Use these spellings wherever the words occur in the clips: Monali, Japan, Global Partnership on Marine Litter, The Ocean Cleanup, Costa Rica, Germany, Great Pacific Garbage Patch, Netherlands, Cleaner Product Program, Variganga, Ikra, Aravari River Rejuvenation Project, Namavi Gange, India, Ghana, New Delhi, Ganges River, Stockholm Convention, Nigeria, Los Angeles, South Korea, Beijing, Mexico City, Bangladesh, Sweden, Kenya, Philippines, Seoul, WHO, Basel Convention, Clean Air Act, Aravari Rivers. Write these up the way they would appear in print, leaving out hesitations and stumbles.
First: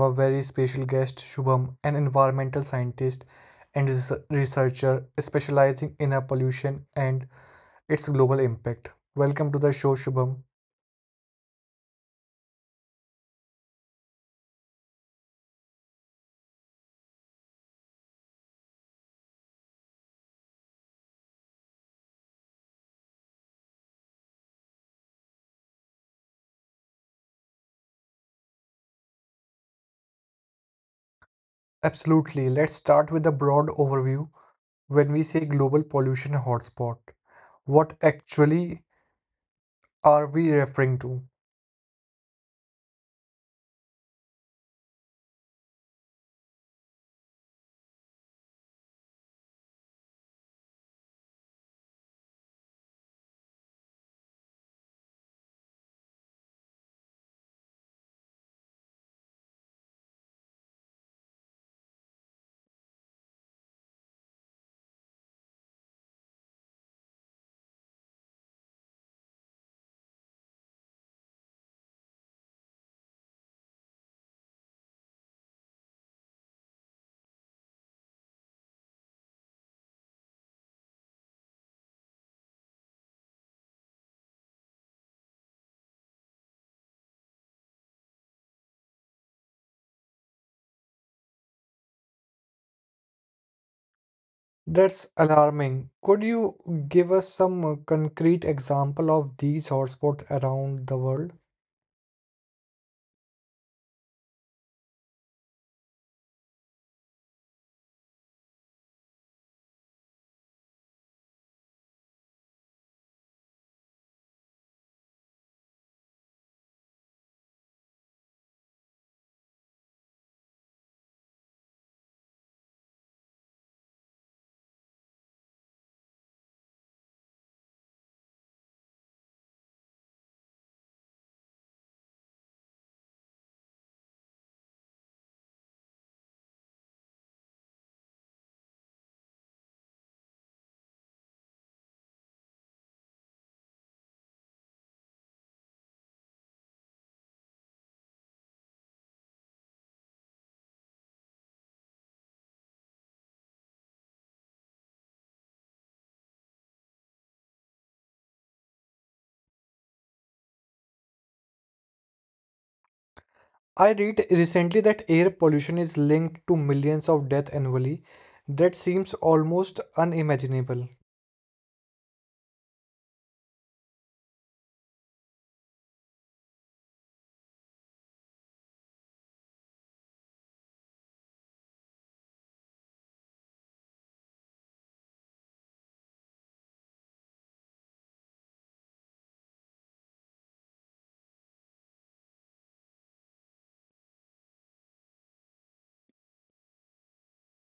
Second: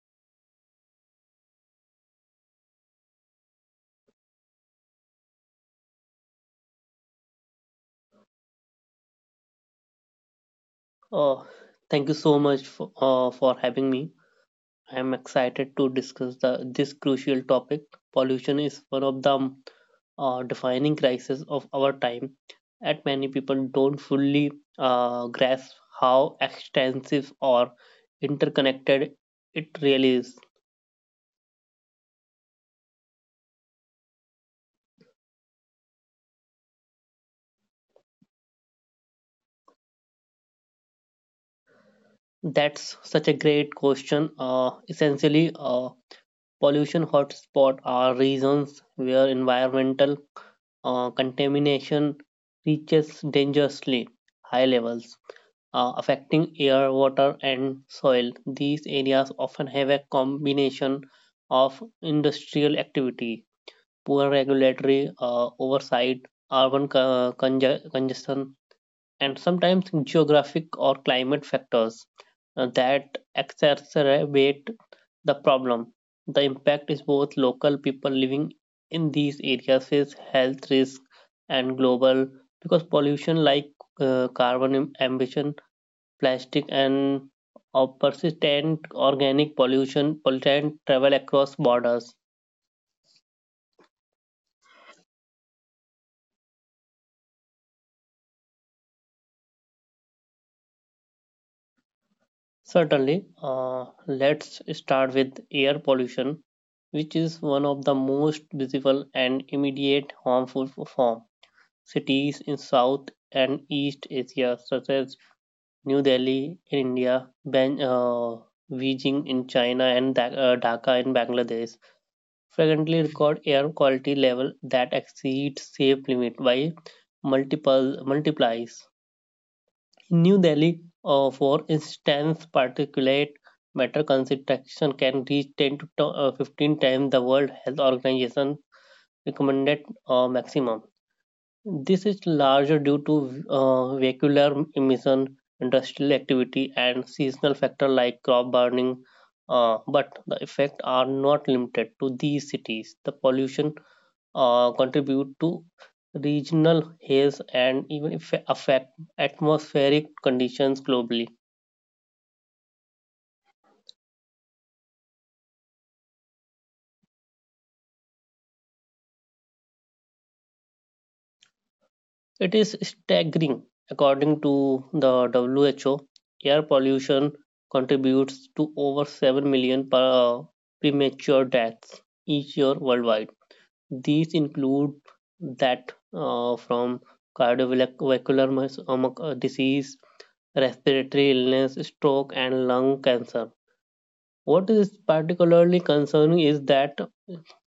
a very special guest, Shubham, an environmental scientist and researcher specializing in air pollution and its global impact. Welcome to the show, Shubham. Oh, thank you so much for having me. I am excited to discuss this crucial topic. Pollution is one of the defining crises of our time, and many people don't fully grasp how extensive or interconnected it really is. Absolutely. Let's start with a broad overview. When we say global pollution hotspot, what actually are we referring to? That's such a great question. Essentially, pollution hotspots are regions where environmental contamination reaches dangerously high levels, affecting air, water, and soil. These areas often have a combination of industrial activity, poor regulatory oversight, urban congestion, and sometimes geographic or climate factors that exacerbate the problem. The impact is both local people living in these areas face health risk and global because pollution like carbon emission, plastic, and persistent organic pollution pollutant travel across borders. That's alarming. Could you give us some concrete example of these hotspots around the world? Certainly, let's start with air pollution, which is one of the most visible and immediate harmful form. Cities in South and East Asia, such as New Delhi in India, Beijing in China, and Dhaka in Bangladesh, frequently record air quality level that exceeds safe limit by multiple multiplies. In New Delhi, for instance, particulate matter concentration can reach 10 to 15 times the World Health Organization recommended maximum. This is larger due to vehicular emission, industrial activity, and seasonal factor like crop burning. But the effects are not limited to these cities. The pollution contribute to regional haze and even affect atmospheric conditions globally. I read recently that air pollution is linked to millions of deaths annually. That seems almost unimaginable. It is staggering. According to the WHO, air pollution contributes to over 7 million premature deaths each year worldwide. These include that from cardiovascular disease, respiratory illness, stroke, and lung cancer. What is particularly concerning is that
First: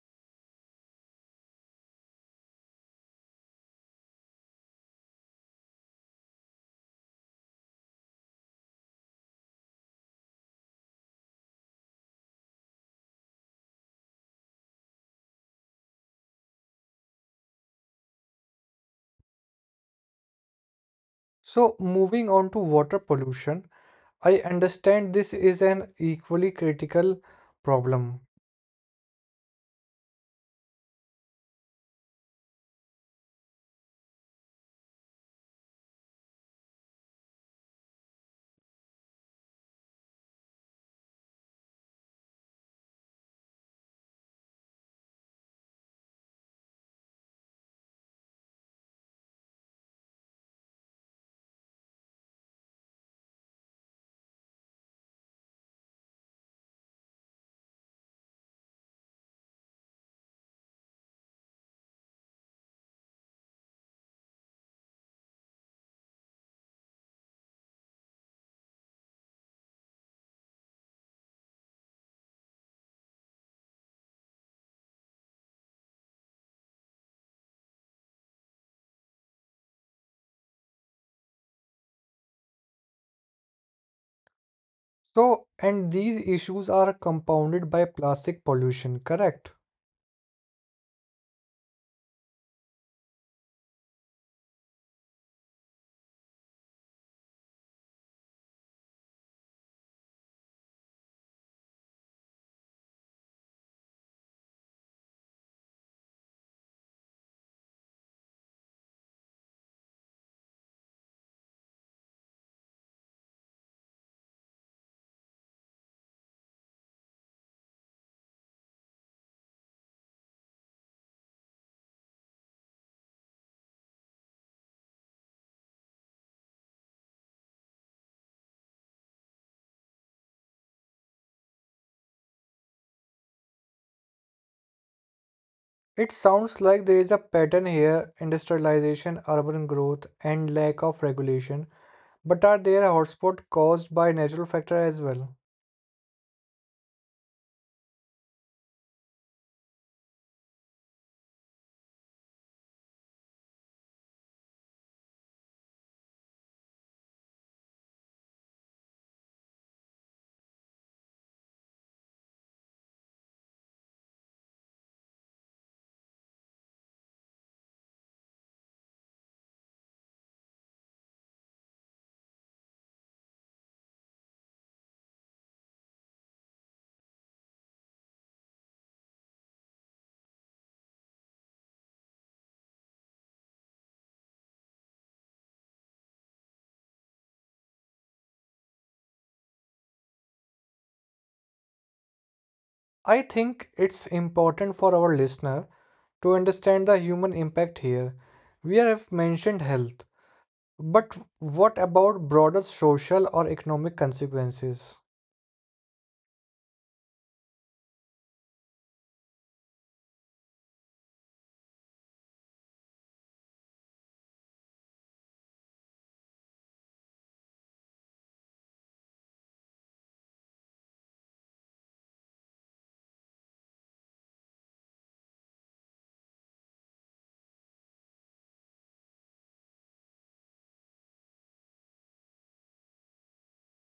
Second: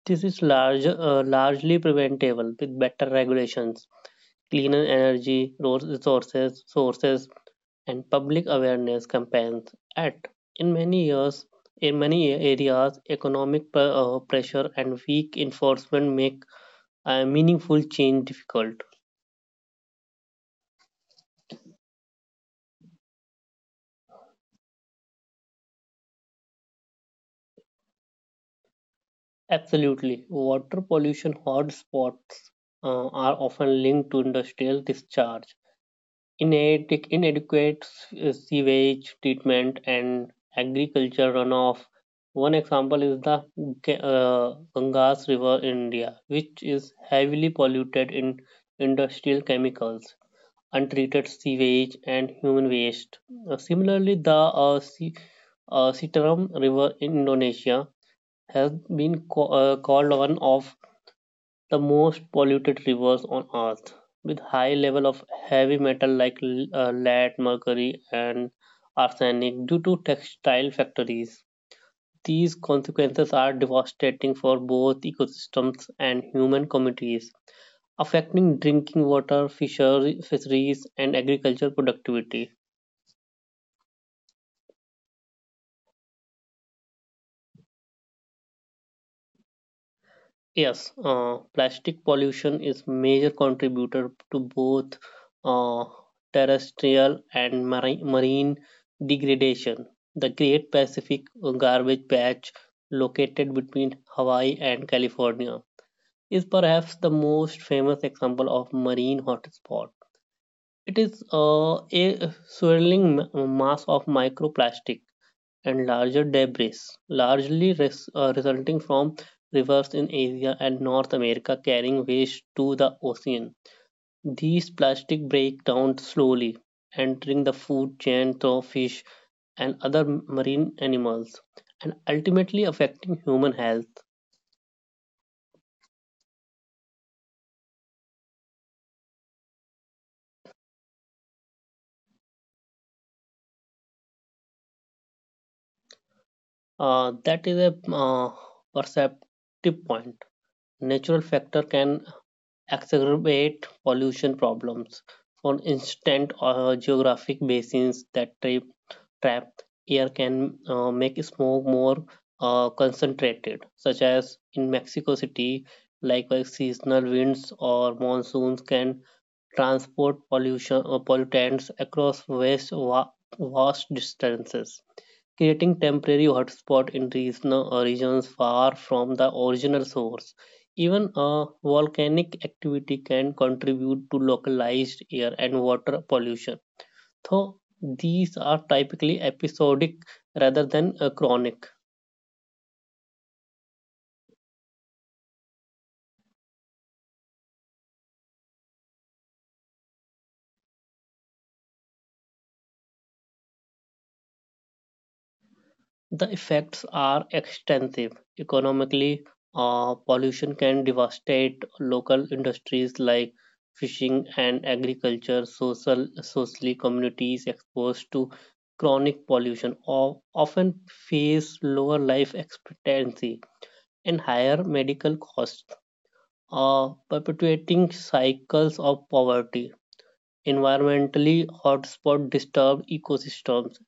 this is largely preventable with better regulations cleaner energy sources, and public awareness campaigns at. In many years, in many areas, economic pressure and weak enforcement make meaningful change difficult. So, moving on to water pollution, I understand this is an equally critical problem. Absolutely, water pollution hotspots are often linked to industrial discharge inadequate sewage treatment and agriculture runoff. One example is the Ga- uh, Ganges River in India, which is heavily polluted in industrial chemicals, untreated sewage, and human waste. Similarly, the uh, Si- Sitaram River in Indonesia has been called one of the most polluted rivers on earth with high level of heavy metal like lead mercury and arsenic due to textile factories. These consequences are devastating for both ecosystems and human communities affecting drinking water fisheries and agricultural productivity. So, and these issues are compounded by plastic pollution, correct? Yes, plastic pollution is major contributor to both uh, terrestrial and marine degradation. The Great Pacific Garbage Patch, located between Hawaii and California, is perhaps the most famous example of marine hotspot. It is a swirling mass of microplastic and larger debris, largely resulting from rivers in Asia and North America carrying waste to the ocean. These plastic break down slowly, entering the food chain through fish and other marine animals, and ultimately affecting human health. It sounds like there is a pattern here: industrialization, urban growth, and lack of regulation. But are there hotspots caused by natural factor as well? That is a perceptive point. Natural factor can exacerbate pollution problems. For instance, geographic basins that trapped air can make smoke more concentrated, such as in Mexico City. Likewise, seasonal winds or monsoons can transport pollution or pollutants across vast distances, creating temporary hotspots in regions far from the original source. Even volcanic activity can contribute to localized air and water pollution, so these are typically episodic rather than chronic. I think it's important for our listener to understand the human impact here. We have mentioned health, but what about broader social or economic consequences? The effects are extensive. Economically, pollution can devastate local industries like fishing and agriculture. Socially, communities exposed to chronic pollution of, often face lower life expectancy and higher medical costs, perpetuating cycles of poverty. Environmentally, hotspots disturb ecosystems,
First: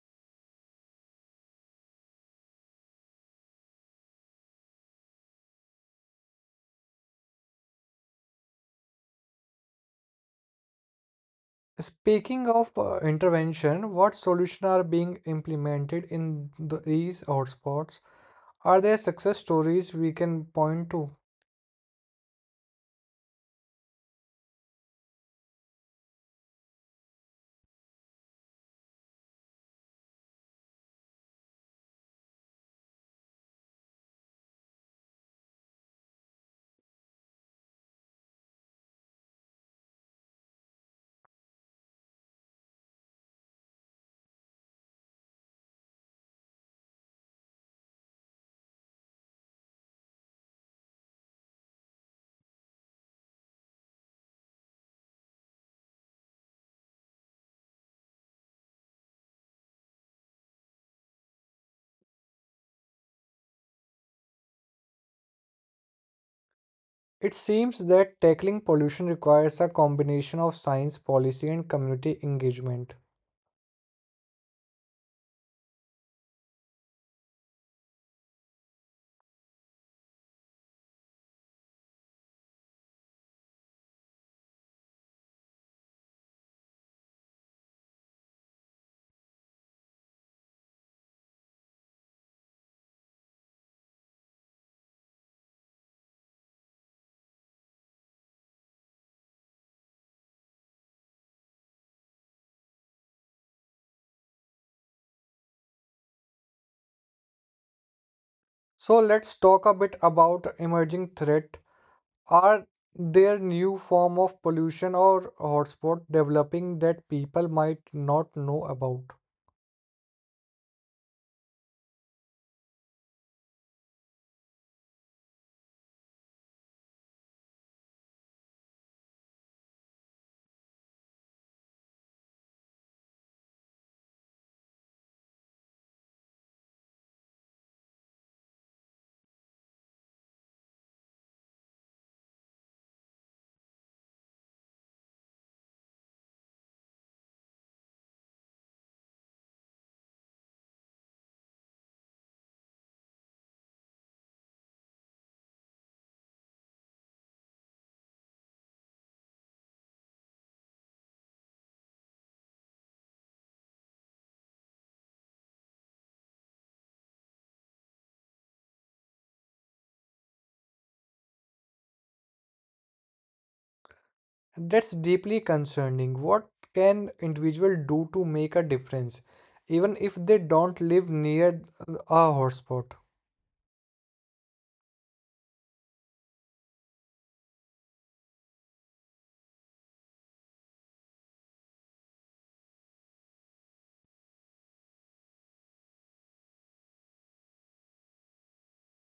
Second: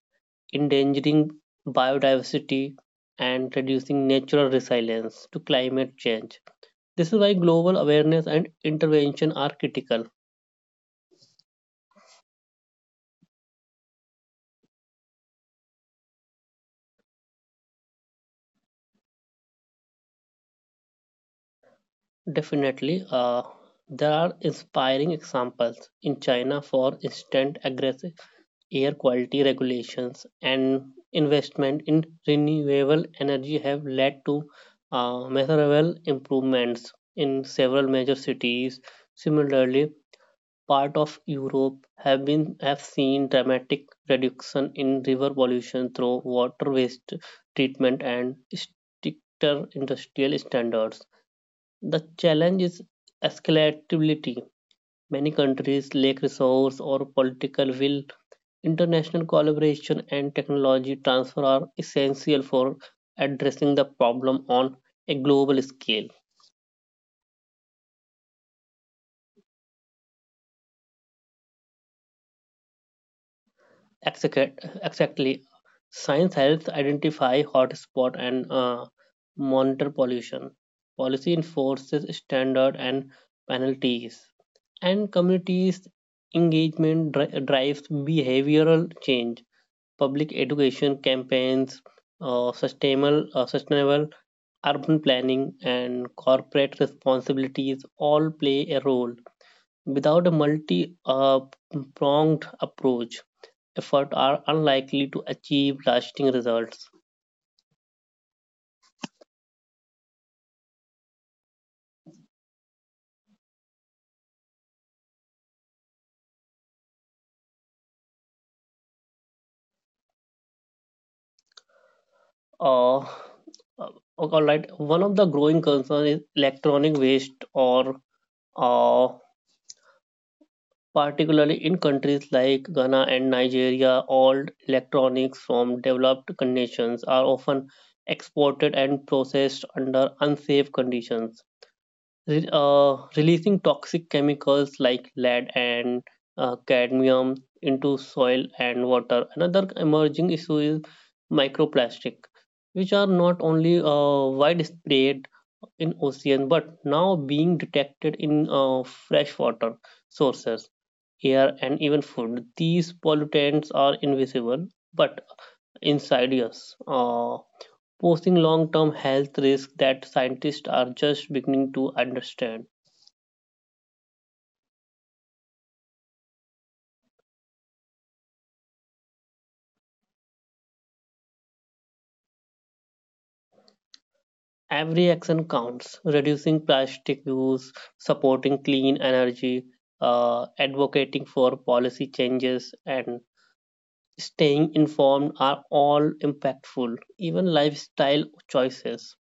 endangering biodiversity and reducing natural resilience to climate change. This is why global awareness and intervention are critical. Speaking of intervention, what solutions are being implemented in these hotspots? Are there success stories we can point to? Definitely, there are inspiring examples in China, for instance, aggressive air quality regulations and investment in renewable energy have led to measurable improvements in several major cities. Similarly, part of Europe have seen dramatic reduction in river pollution through water waste treatment and stricter industrial standards. The challenge is escalability. Many countries lack resource or political will. International collaboration and technology transfer are essential for addressing the problem on a global scale. It seems that tackling pollution requires a combination of science, policy, and community engagement. Exactly. Science helps identify hotspots and monitor pollution. Policy enforces standards and penalties. And communities' engagement drives behavioral change. Public education campaigns, sustainable urban planning and corporate responsibilities all play a role. Without a multi pronged approach, efforts are unlikely to achieve lasting results. So let's talk a bit about emerging threat. Are there new form of pollution or hotspot developing that people might not know about? Uh, uh, all right, one of the growing concerns is electronic waste, or uh, particularly in countries like Ghana and Nigeria, all electronics from developed nations are often exported and processed under unsafe conditions releasing toxic chemicals like lead and cadmium into soil and water. Another emerging issue is microplastic, which are not only widespread in ocean but now being detected in freshwater sources, air, and even food. These pollutants are invisible but inside us. Posing long-term health risks that scientists are just beginning to understand. That's deeply concerning. What can individual do to make a difference, even if they don't live near a hotspot? Every action counts, reducing plastic use, supporting clean energy, advocating for policy changes, and staying informed are all impactful. Even lifestyle choices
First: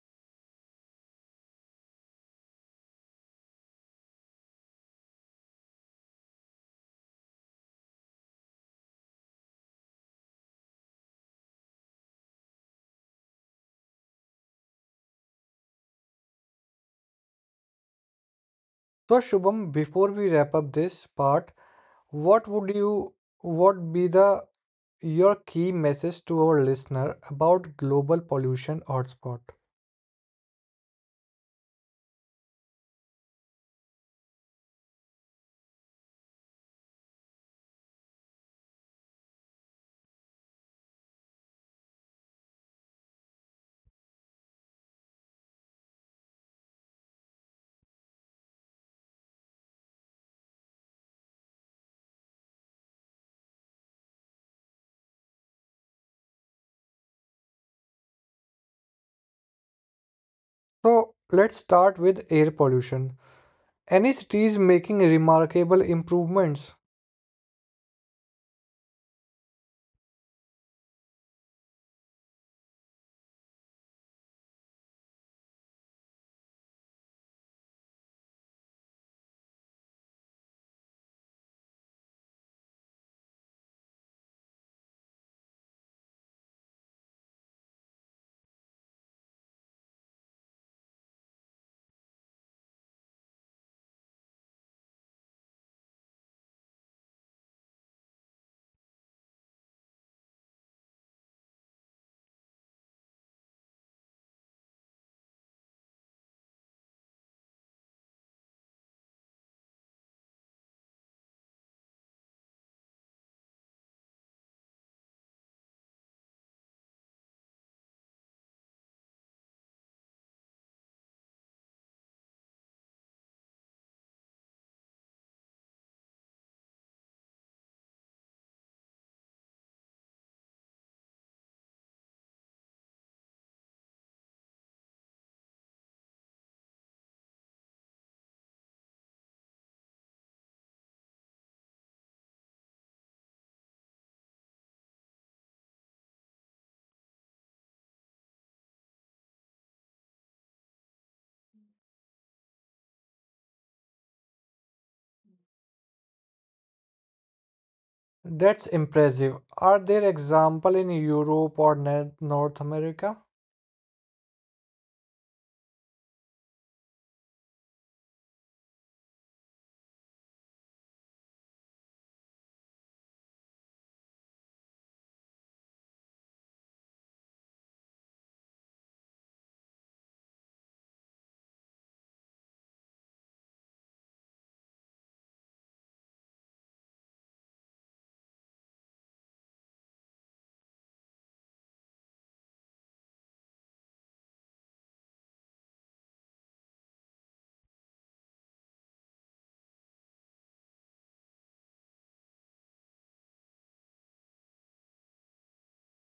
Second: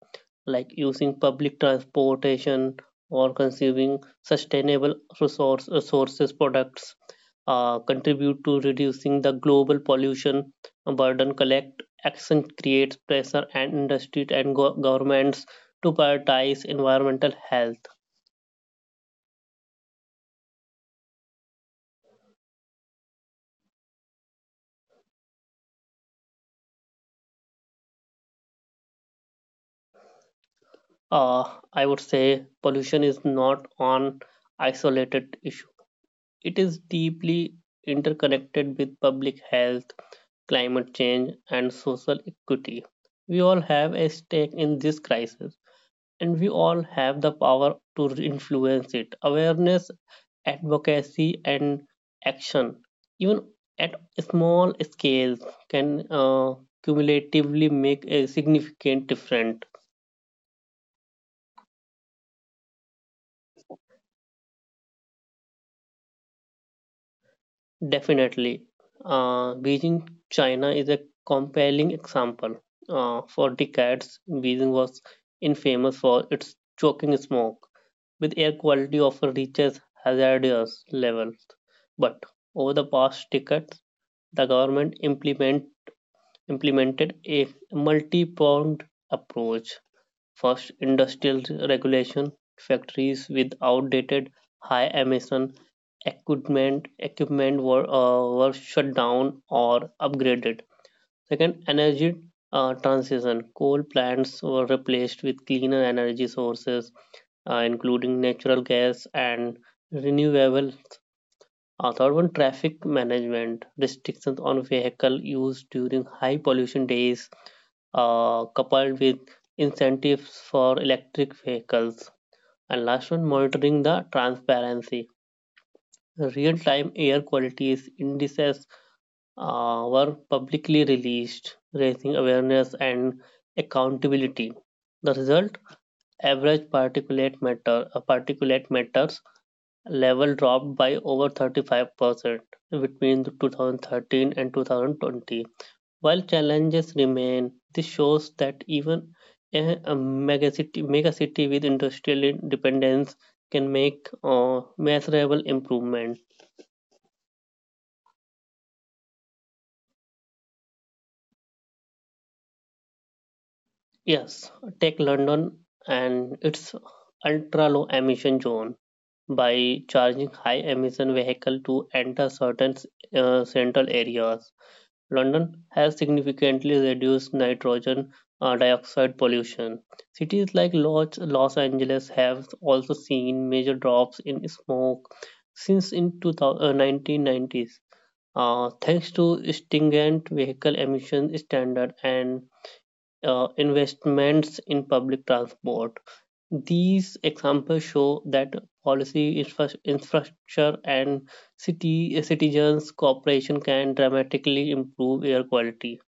like using public transportation or consuming sustainable resources products contribute to reducing the global pollution burden. Collect action creates pressure and industry and governments to prioritize environmental health. So Shubham, before we wrap up this part, what would you what be the your key message to our listener about global pollution hotspot? uh, I would say pollution is not an isolated issue. It is deeply interconnected with public health climate change, and social equity. We all have a stake in this crisis, and we all have the power to influence it. Awareness, advocacy, and action, even at small scales, can cumulatively make a significant difference. So let's start with air pollution. Any cities making remarkable improvements? Definitely. Beijing, China is a compelling example. For decades, Beijing was infamous for its choking smoke, with air quality often reaches hazardous levels. But over the past decades, the government implemented a multi-pronged approach. First, industrial regulation, factories with outdated high emission equipment were shut down or upgraded. Second, energy transition. Coal plants were replaced with cleaner energy sources, including natural gas and renewable. Third one, traffic management. Restrictions on vehicle use during high pollution days, coupled with incentives for electric vehicles. And last one, monitoring the transparency real-time air quality indices were publicly released, raising awareness and accountability. The result: average particulate matters level dropped by over 35% between 2013 and 2020. While challenges remain, this shows that even a megacity with industrial dependence can make measurable improvements. That's impressive. Are there example in Europe or North America? Yes, take London and its ultra low emission zone by charging high emission vehicle to enter certain central areas. London has significantly reduced nitrogen dioxide pollution. Cities like Los Angeles have also seen major drops in smoke since in 1990s. Thanks to stringent vehicle emission standard and investments in public transport. These examples show that policy, infrastructure, and city citizens' cooperation can dramatically improve air quality.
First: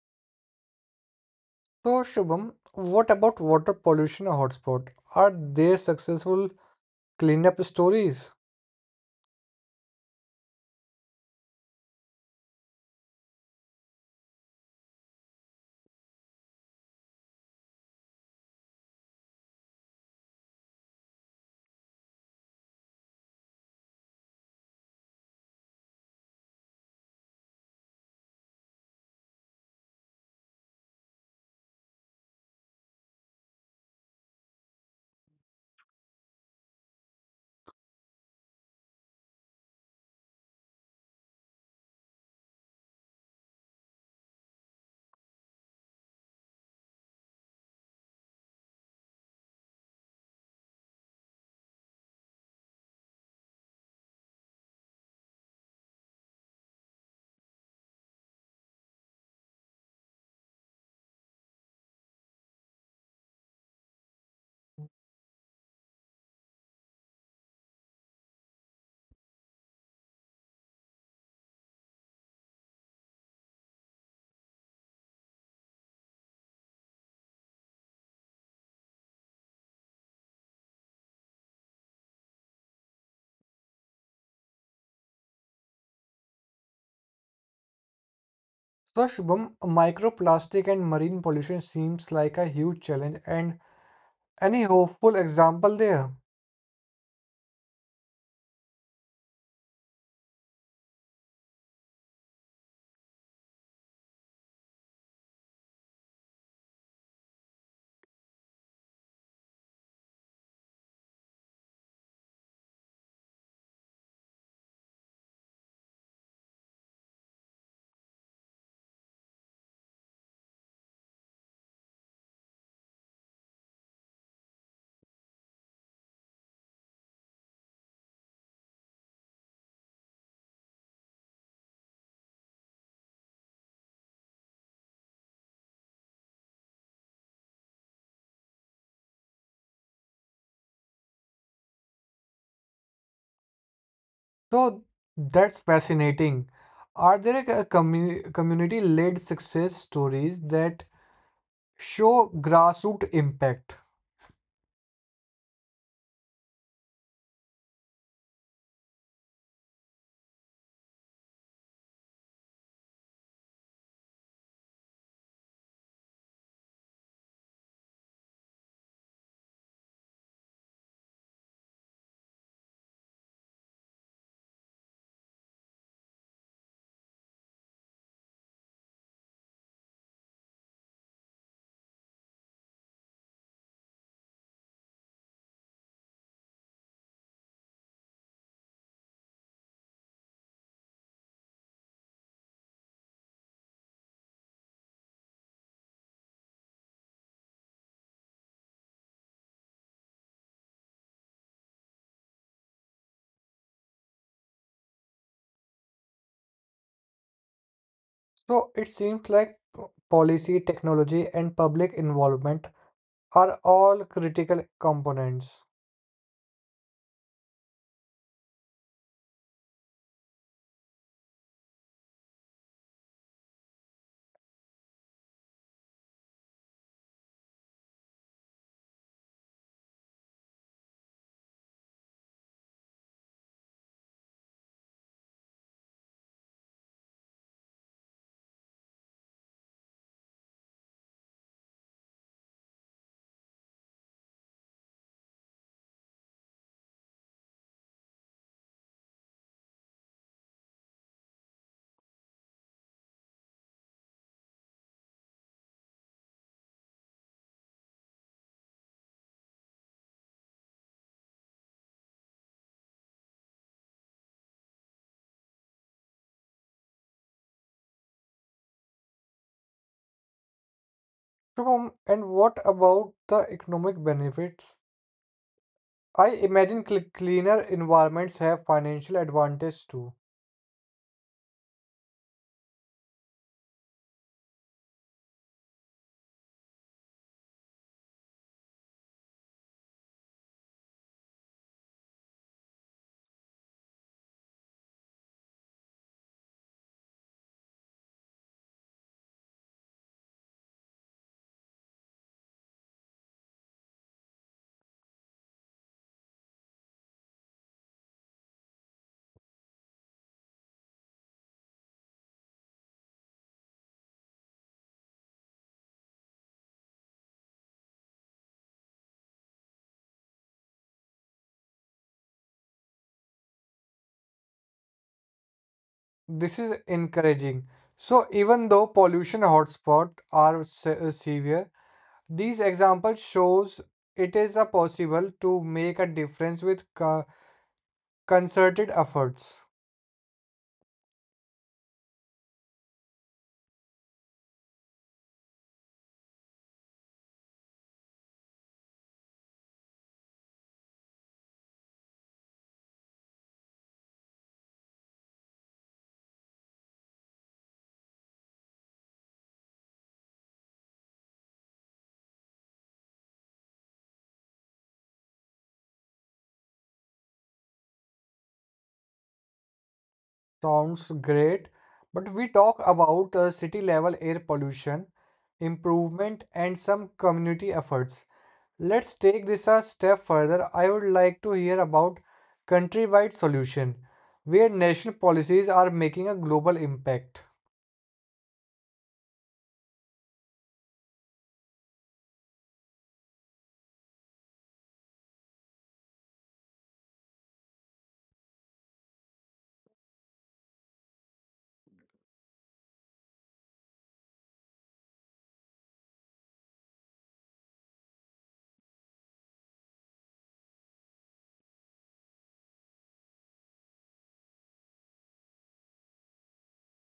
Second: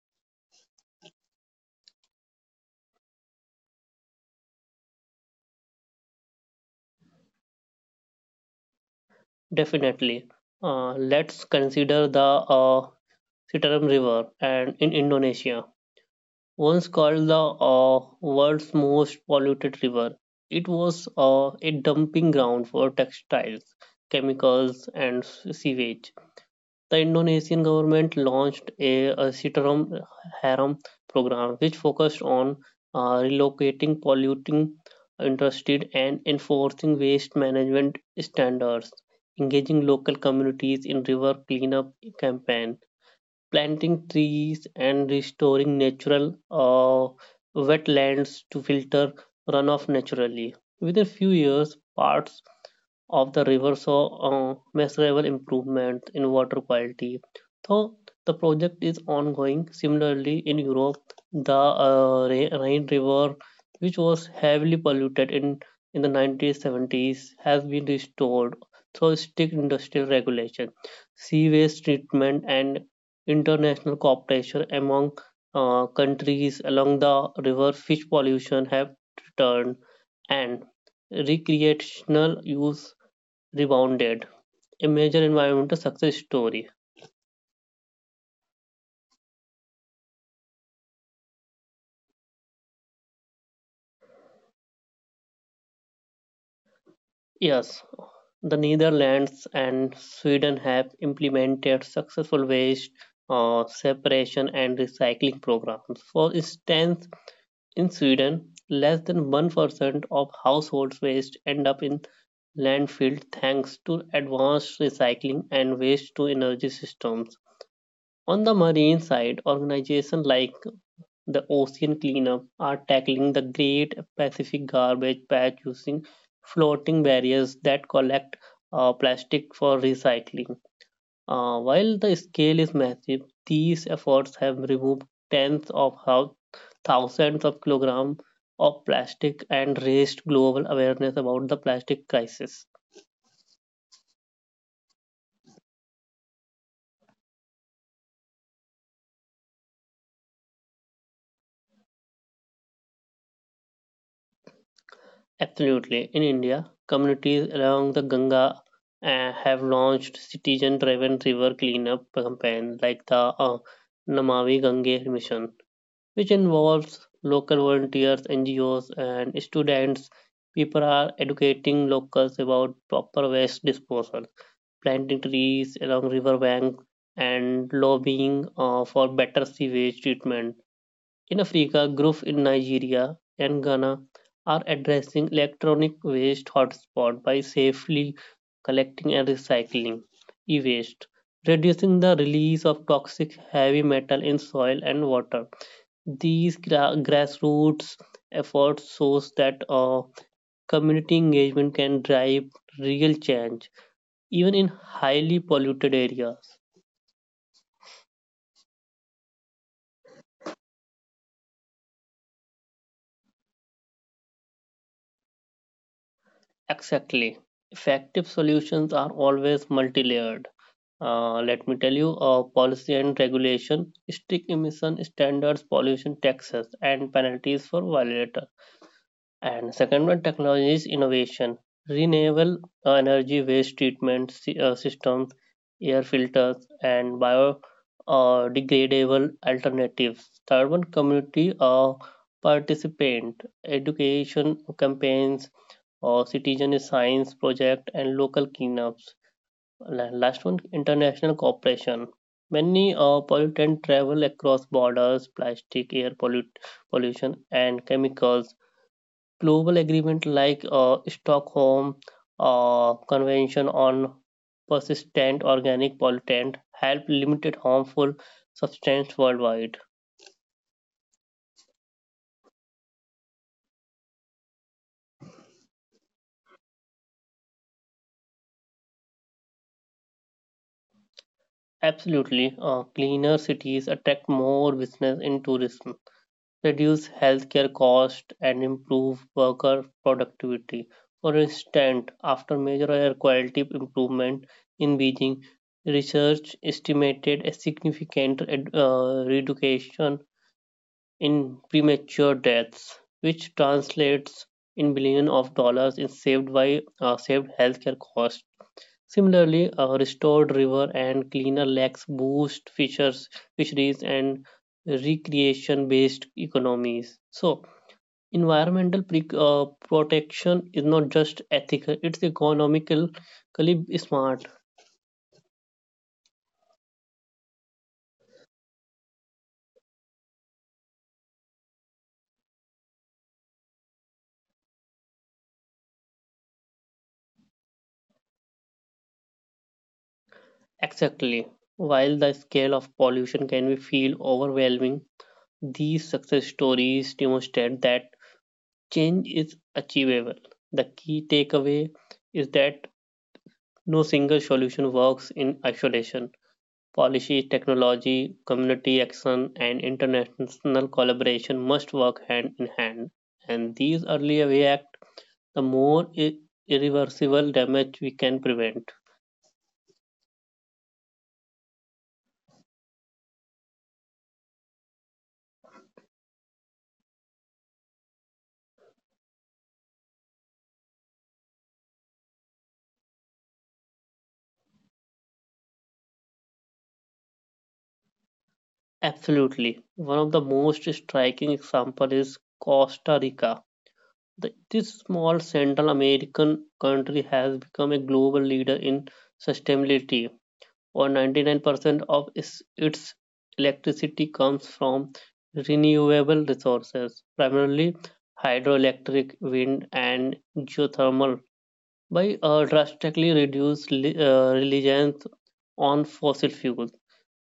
So Shubham, what about water pollution hotspot? Are there successful cleanup stories? Definitely. Let's consider the Citarum River and in Indonesia, once called the world's most polluted river. It was a dumping ground for textiles, chemicals, and sewage. The Indonesian government launched a Sitaram Haram program, which focused on uh, relocating polluting industries and enforcing waste management standards, engaging local communities in river cleanup campaign, planting trees and restoring natural wetlands to filter runoff naturally. Within a few years, parts of the river saw measurable improvement in water quality. So the project is ongoing, similarly in Europe, the Rhine River, which was heavily polluted in the 1970s, has been restored through strict industrial regulation, sea waste treatment, and international cooperation among countries along the river. Fish pollution have returned, and recreational use Rebounded, a major environmental success story. So Shubham, microplastic and marine pollution seems like a huge challenge, and any hopeful example there. Yes, the Netherlands and Sweden have implemented successful waste separation and recycling programs. For instance, in Sweden, less than 1% of household waste end up in landfill thanks to advanced recycling and waste to energy systems. On the marine side, organizations like the ocean cleanup are tackling the Great Pacific Garbage Patch using floating barriers that collect plastic for recycling. While the scale is massive, these efforts have removed tens of thousands of kilograms of plastic and raised global awareness about the plastic crisis. So that's fascinating. Are there a community-led success stories that show grassroots impact? Absolutely. In India, communities along the Ganga have launched citizen driven river cleanup campaigns like the uh, Namavi Gange mission, which involves local volunteers, NGOs, and students. People are educating locals about proper waste disposal, planting trees along river banks, and lobbying for better sewage treatment in Africa, groups in Nigeria and Ghana are addressing electronic waste hotspot by safely collecting and recycling e-waste, reducing the release of toxic heavy metal in soil and water. Grassroots efforts shows that community engagement can drive real change, even in highly polluted areas. So it seems like policy, technology, and public involvement are all critical components. Exactly. Effective solutions are always multi-layered. Let me tell you, policy and regulation, strict emission standards, pollution taxes, and penalties for violator. And second one, technologies innovation, renewable energy waste treatment systems, air filters, and bio degradable alternatives. Third one, community participant, education campaigns, or citizen science project, and local cleanups. Last one, international cooperation. Many pollutants travel across borders, plastic, pollution, and chemicals. Global agreement like Stockholm Convention on Persistent Organic Pollutant help limit harmful substances worldwide. Shubham, and what about the economic benefits? I imagine cleaner environments have financial advantage too. Absolutely, cleaner cities attract more business and tourism. Reduce healthcare costs, and improve worker productivity. For instance, after major air quality improvement in Beijing, research estimated a significant reduction in premature deaths, which translates in billions of dollars in saved by saved healthcare costs. Similarly, restored river and cleaner lakes boost fishers, fisheries and recreation based economies. So, environmental protection is not just ethical, it's economically smart. This is encouraging. So even though pollution hotspots are severe, these examples shows it is a possible to make a difference with concerted efforts. Exactly. While the scale of pollution can be feel overwhelming, these success stories demonstrate that change is achievable. The key takeaway is that no single solution works in isolation. Policy, technology, community action, and international collaboration must work hand in hand. And these early react the more irreversible damage we can prevent. Sounds great, but we talk about city level air pollution improvement and some community efforts. Let's take this a step further. I would like to hear about countrywide solution where national policies are making a global impact. Absolutely. One of the most striking examples is Costa Rica. This small Central American country has become a global leader in sustainability. Over 99% of its electricity comes from renewable resources, primarily hydroelectric, wind, and geothermal by drastically reduce reliance on fossil fuels.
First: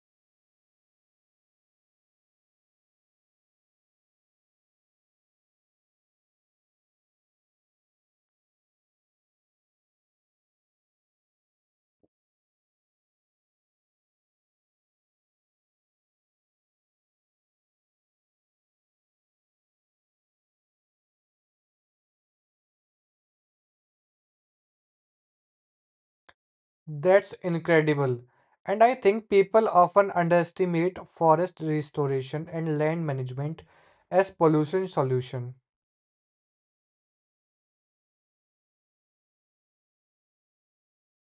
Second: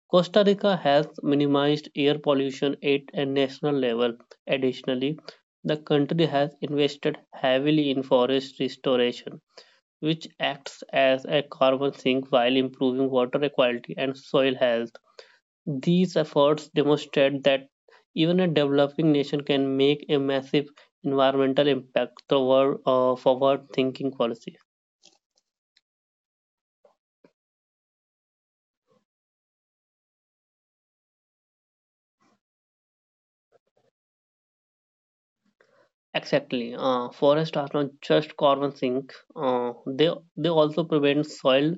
Costa Rica has minimized air pollution at a national level. Additionally, the country has invested heavily in forest restoration, which acts as a carbon sink while improving water quality and soil health. These efforts demonstrate that even a developing nation can make a massive environmental impact through forward thinking policy. That's incredible. And I think people often underestimate forest restoration and land management as pollution solution. Exactly. Forests are not just carbon sink. Uh, they they also prevent soil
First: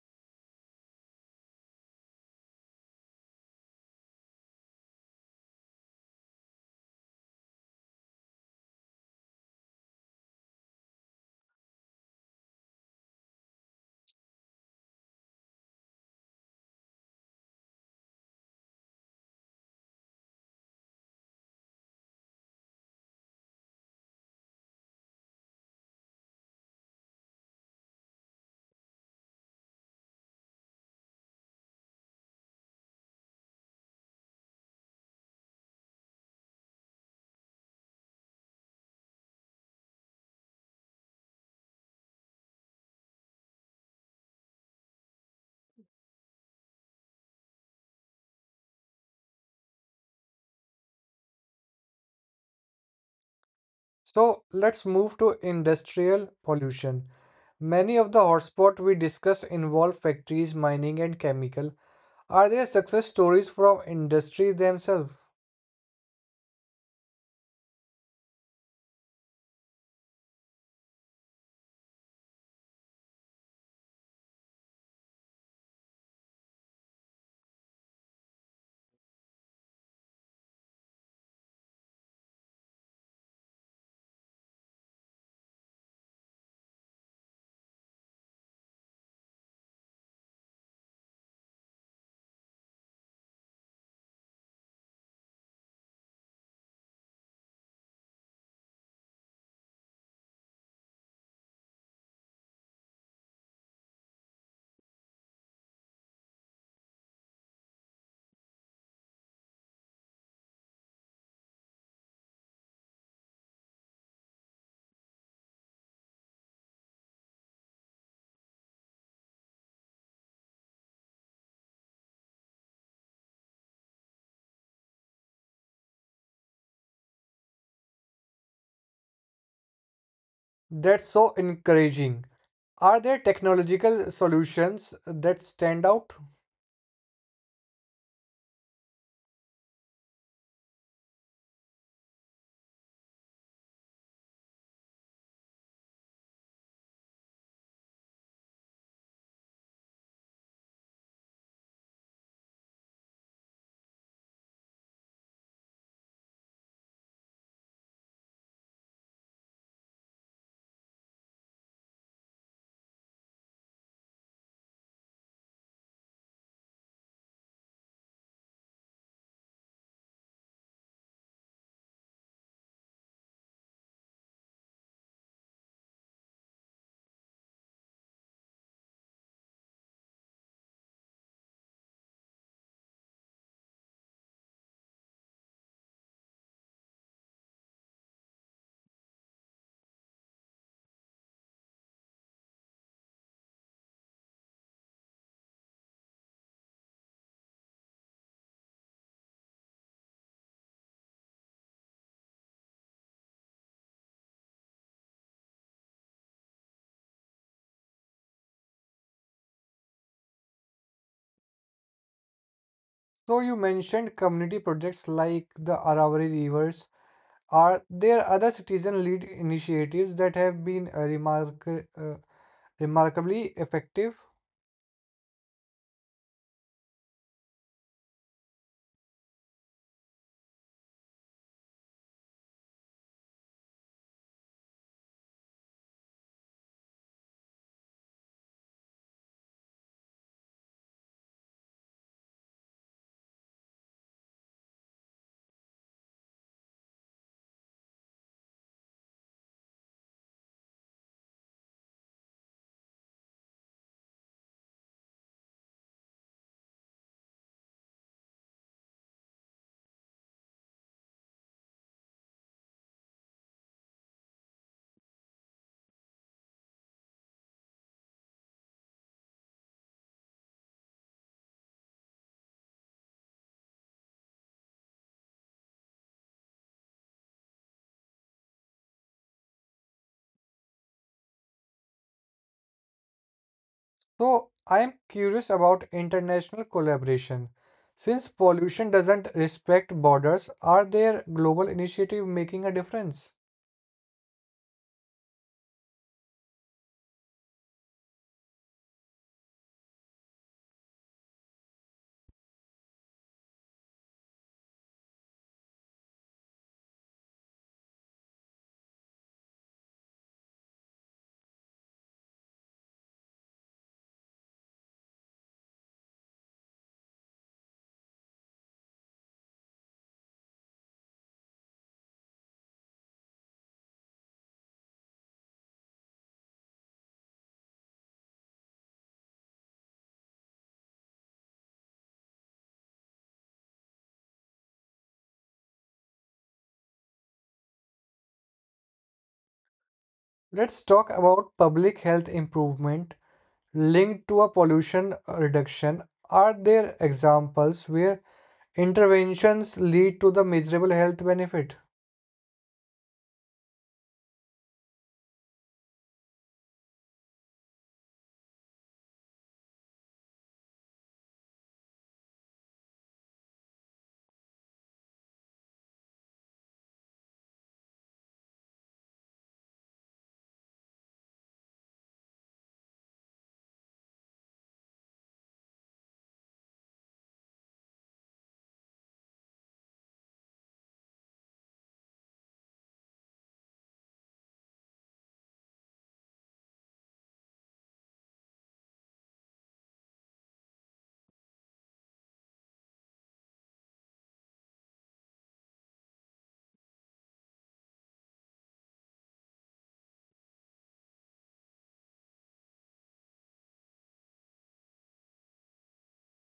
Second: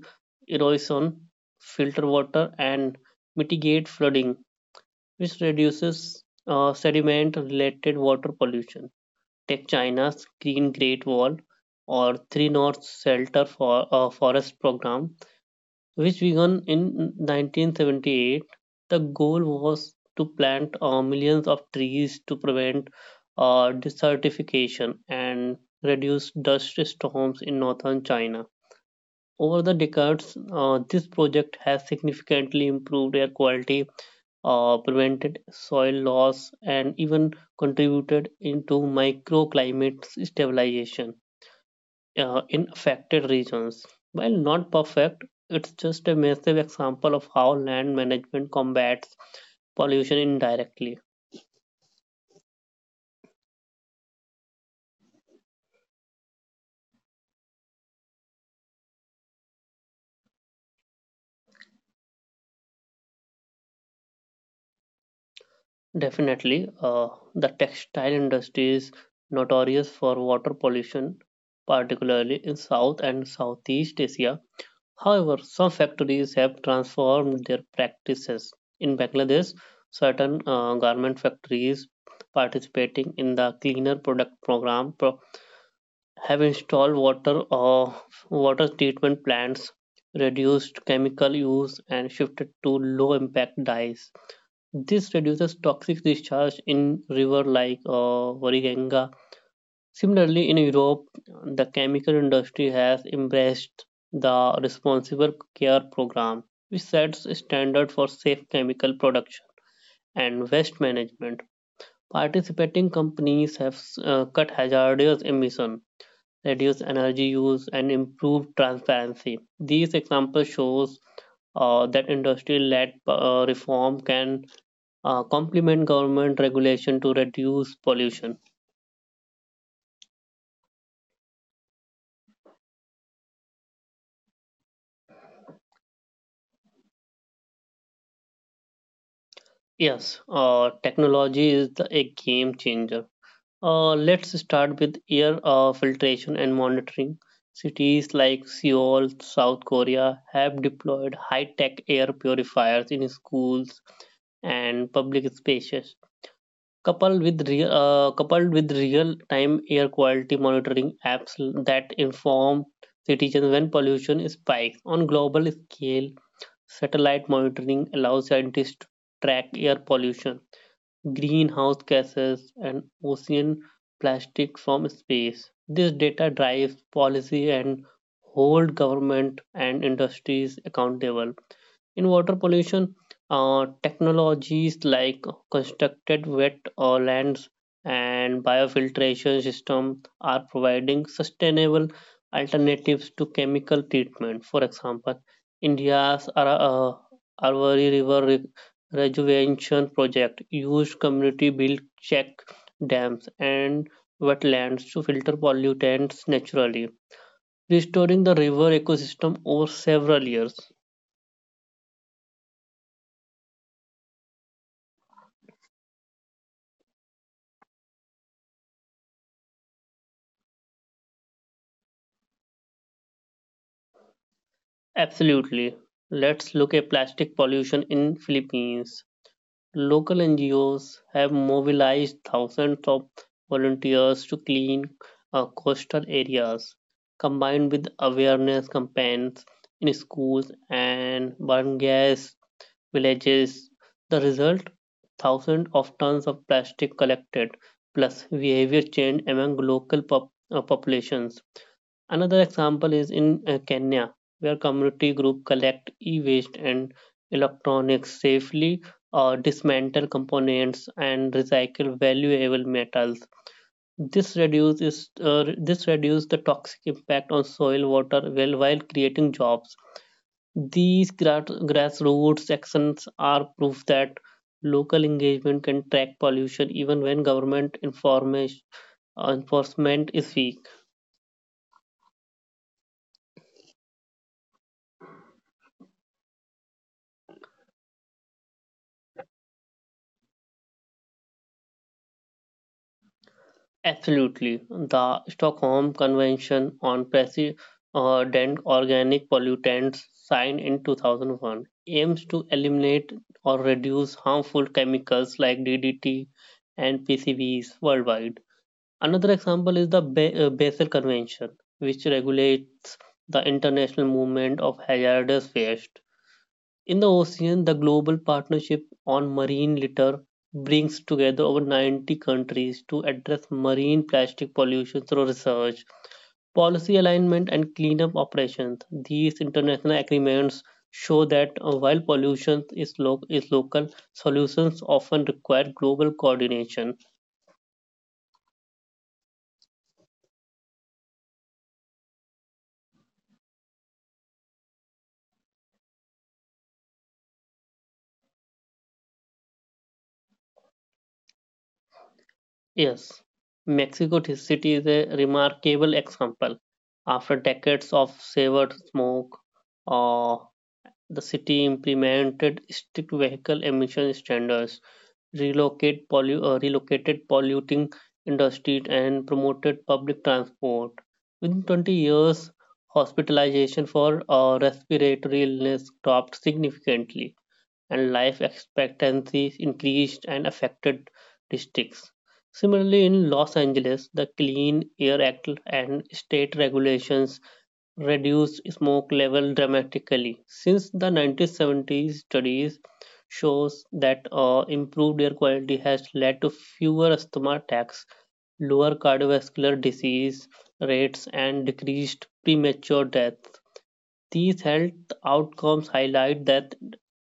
erosion, filter water, and mitigate flooding, which reduces sediment-related water pollution. Take China's Green Great Wall or Three North Shelter for Forest program, which began in 1978. The goal was to plant millions of trees to prevent desertification and reduce dust storms in northern China. Over the decades, this project has significantly improved air quality, prevented soil loss, and even contributed into microclimate stabilization in affected regions. While not perfect, it's just a massive example of how land management combats pollution indirectly. So let's move to industrial pollution. Many of the hotspots we discussed involve factories, mining, and chemical. Are there success stories from industries themselves? Definitely, the textile industry is notorious for water pollution, particularly in South and Southeast Asia. However, some factories have transformed their practices. In Bangladesh, certain garment factories participating in the Cleaner Product Program have installed water or water treatment plants, reduced chemical use, and shifted to low impact dyes. This reduces toxic discharge in river like Variganga. Similarly, in Europe, the chemical industry has embraced the responsible care program, which sets standard for safe chemical production and waste management. Participating companies have cut hazardous emission reduce energy use, and improve transparency. These examples shows that industry-led reform can complement government regulation to reduce pollution. That's so encouraging. Are there technological solutions that stand out? Yes, technology is a game changer. Let's start with air filtration and monitoring. Cities like Seoul, South Korea have deployed high tech air purifiers in schools and public spaces. Coupled with real-time air quality monitoring apps that inform citizens when pollution spikes on global scale, satellite monitoring allows scientists to track air pollution, greenhouse gases, and ocean plastic from space. This data drives policy and hold government and industries accountable. In water pollution, technologies like constructed wet lands and biofiltration system are providing sustainable alternatives to chemical treatment. For example, India's Ara- uh, Aravari River Re- Rejuvenation Project used community-built check dams and wetlands to filter pollutants naturally, restoring the river ecosystem over several years. So you mentioned community projects like the Aravari Rivers. Are there other citizen lead initiatives that have been remarkably effective? Absolutely. Let's look at plastic pollution in Philippines. Local NGOs have mobilized thousands of volunteers to clean coastal areas, combined with awareness campaigns in schools and barangays, villages. The result? Thousands of tons of plastic collected, plus behavior change among local populations. Another example is in Kenya, where community group collect e-waste and electronics safely, or dismantle components and recycle valuable metals. This reduces the toxic impact on soil water while creating jobs. These gra- grassroots actions are proof that local engagement can track pollution even when government enforcement is weak. So I am curious about international collaboration. Since pollution doesn't respect borders, are there global initiatives making a difference? Absolutely. The Stockholm Convention on President Organic Pollutants, signed in 2001, aims to eliminate or reduce harmful chemicals like DDT and PCBs worldwide. Another example is the Basel Convention, which regulates the international movement of hazardous waste. In the ocean, the Global Partnership on Marine Litter brings together over 90 countries to address marine plastic pollution through research, policy alignment, and cleanup operations. These international agreements show that while pollution is, is local, solutions often require global coordination. Let's talk about public health improvement linked to a pollution reduction. Are there examples where interventions lead to the measurable health benefit? Yes, Mexico City is a remarkable example. After decades of severed smoke, uh, the city implemented strict vehicle emission standards, relocated polluting industries, and promoted public transport. Within 20 years, hospitalization for respiratory illness dropped significantly, and life expectancy increased in affected districts. Similarly, in Los Angeles, the Clean Air Act and state regulations reduced smoke level dramatically. Since the 1970s, studies shows that improved air quality has led to fewer asthma attacks, lower cardiovascular disease rates, and decreased premature death. These health outcomes highlight that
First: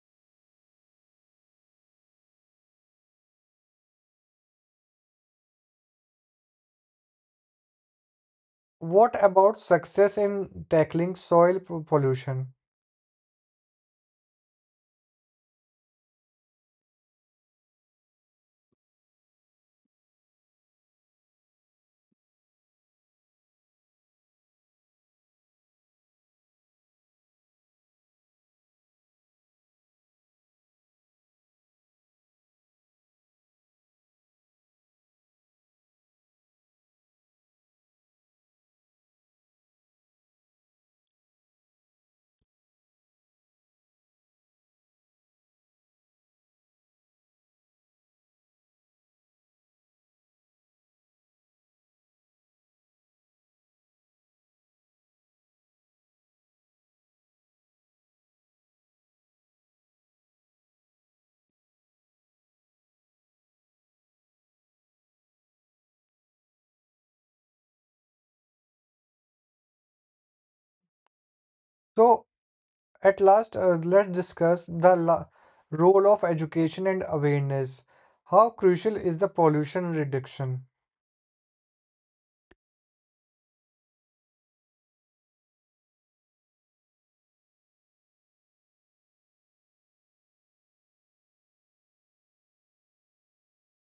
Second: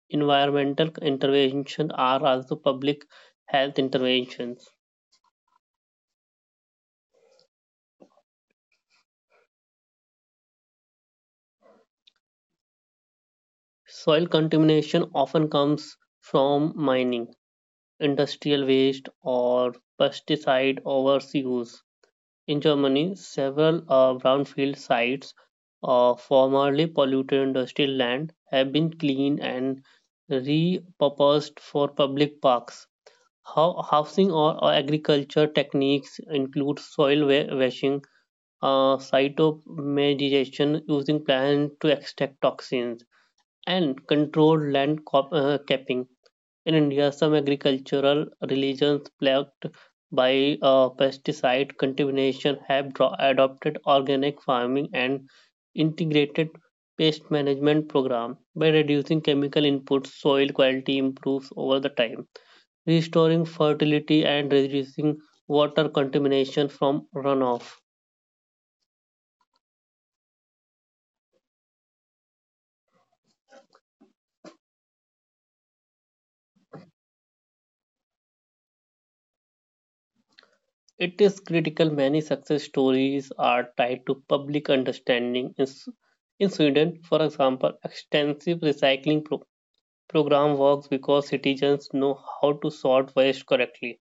environmental interventions are also public health interventions. What about success in tackling soil pollution? Soil contamination often comes from mining industrial waste or pesticide overuse. In Germany, several brownfield sites of formerly polluted industrial land have been cleaned and repurposed for public parks. How, housing or agriculture techniques include washing, cytomedization using plants to extract toxins, and controlled capping. In India, some agricultural religions plagued by pesticide contamination have adopted organic farming and integrated pest management program. By reducing chemical inputs, soil quality improves over the time, restoring fertility and reducing water contamination from runoff. So, at last, let's discuss the role of education and awareness. How crucial is the pollution reduction? It is critical many success stories are tied to public understanding. In Sweden, for example, extensive recycling program works because citizens know how to sort waste correctly.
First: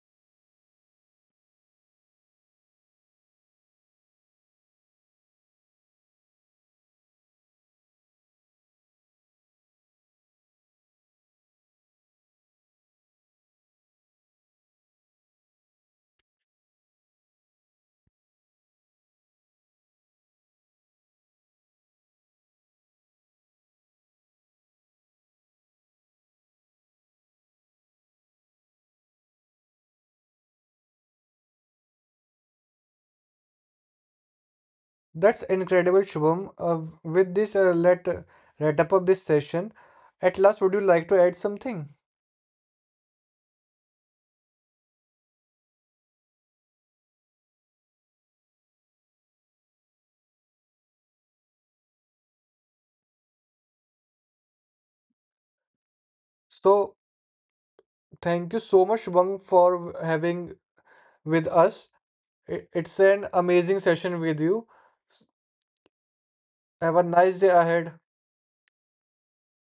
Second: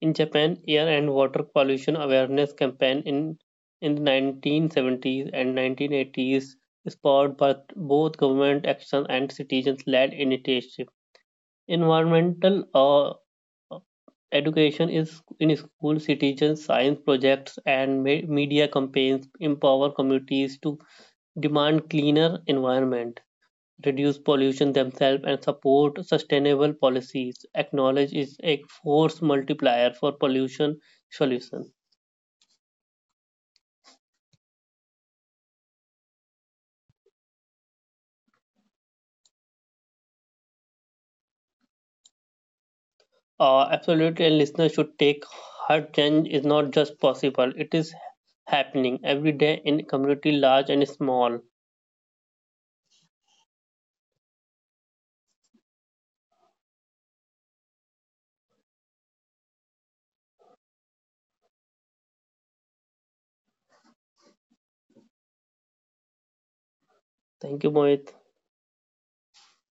In Japan, air and water pollution awareness campaign in the 1970s and 1980s spurred by both government action and citizens-led initiative. Environmental uh, education is in school, citizen science projects, and media campaigns empower communities to demand cleaner environment reduce pollution themselves, and support sustainable policies. Acknowledge is a force multiplier for pollution solution. That's incredible, Shubham. With this, let wrap up this session. At last, would you like to add something? Absolutely, and listeners should take heart change is not just possible, it is happening every day in community large and small. So, thank you so much, Wang, for having with us. It's an amazing session with you. Have a nice day Thank you, ahead. Mohit.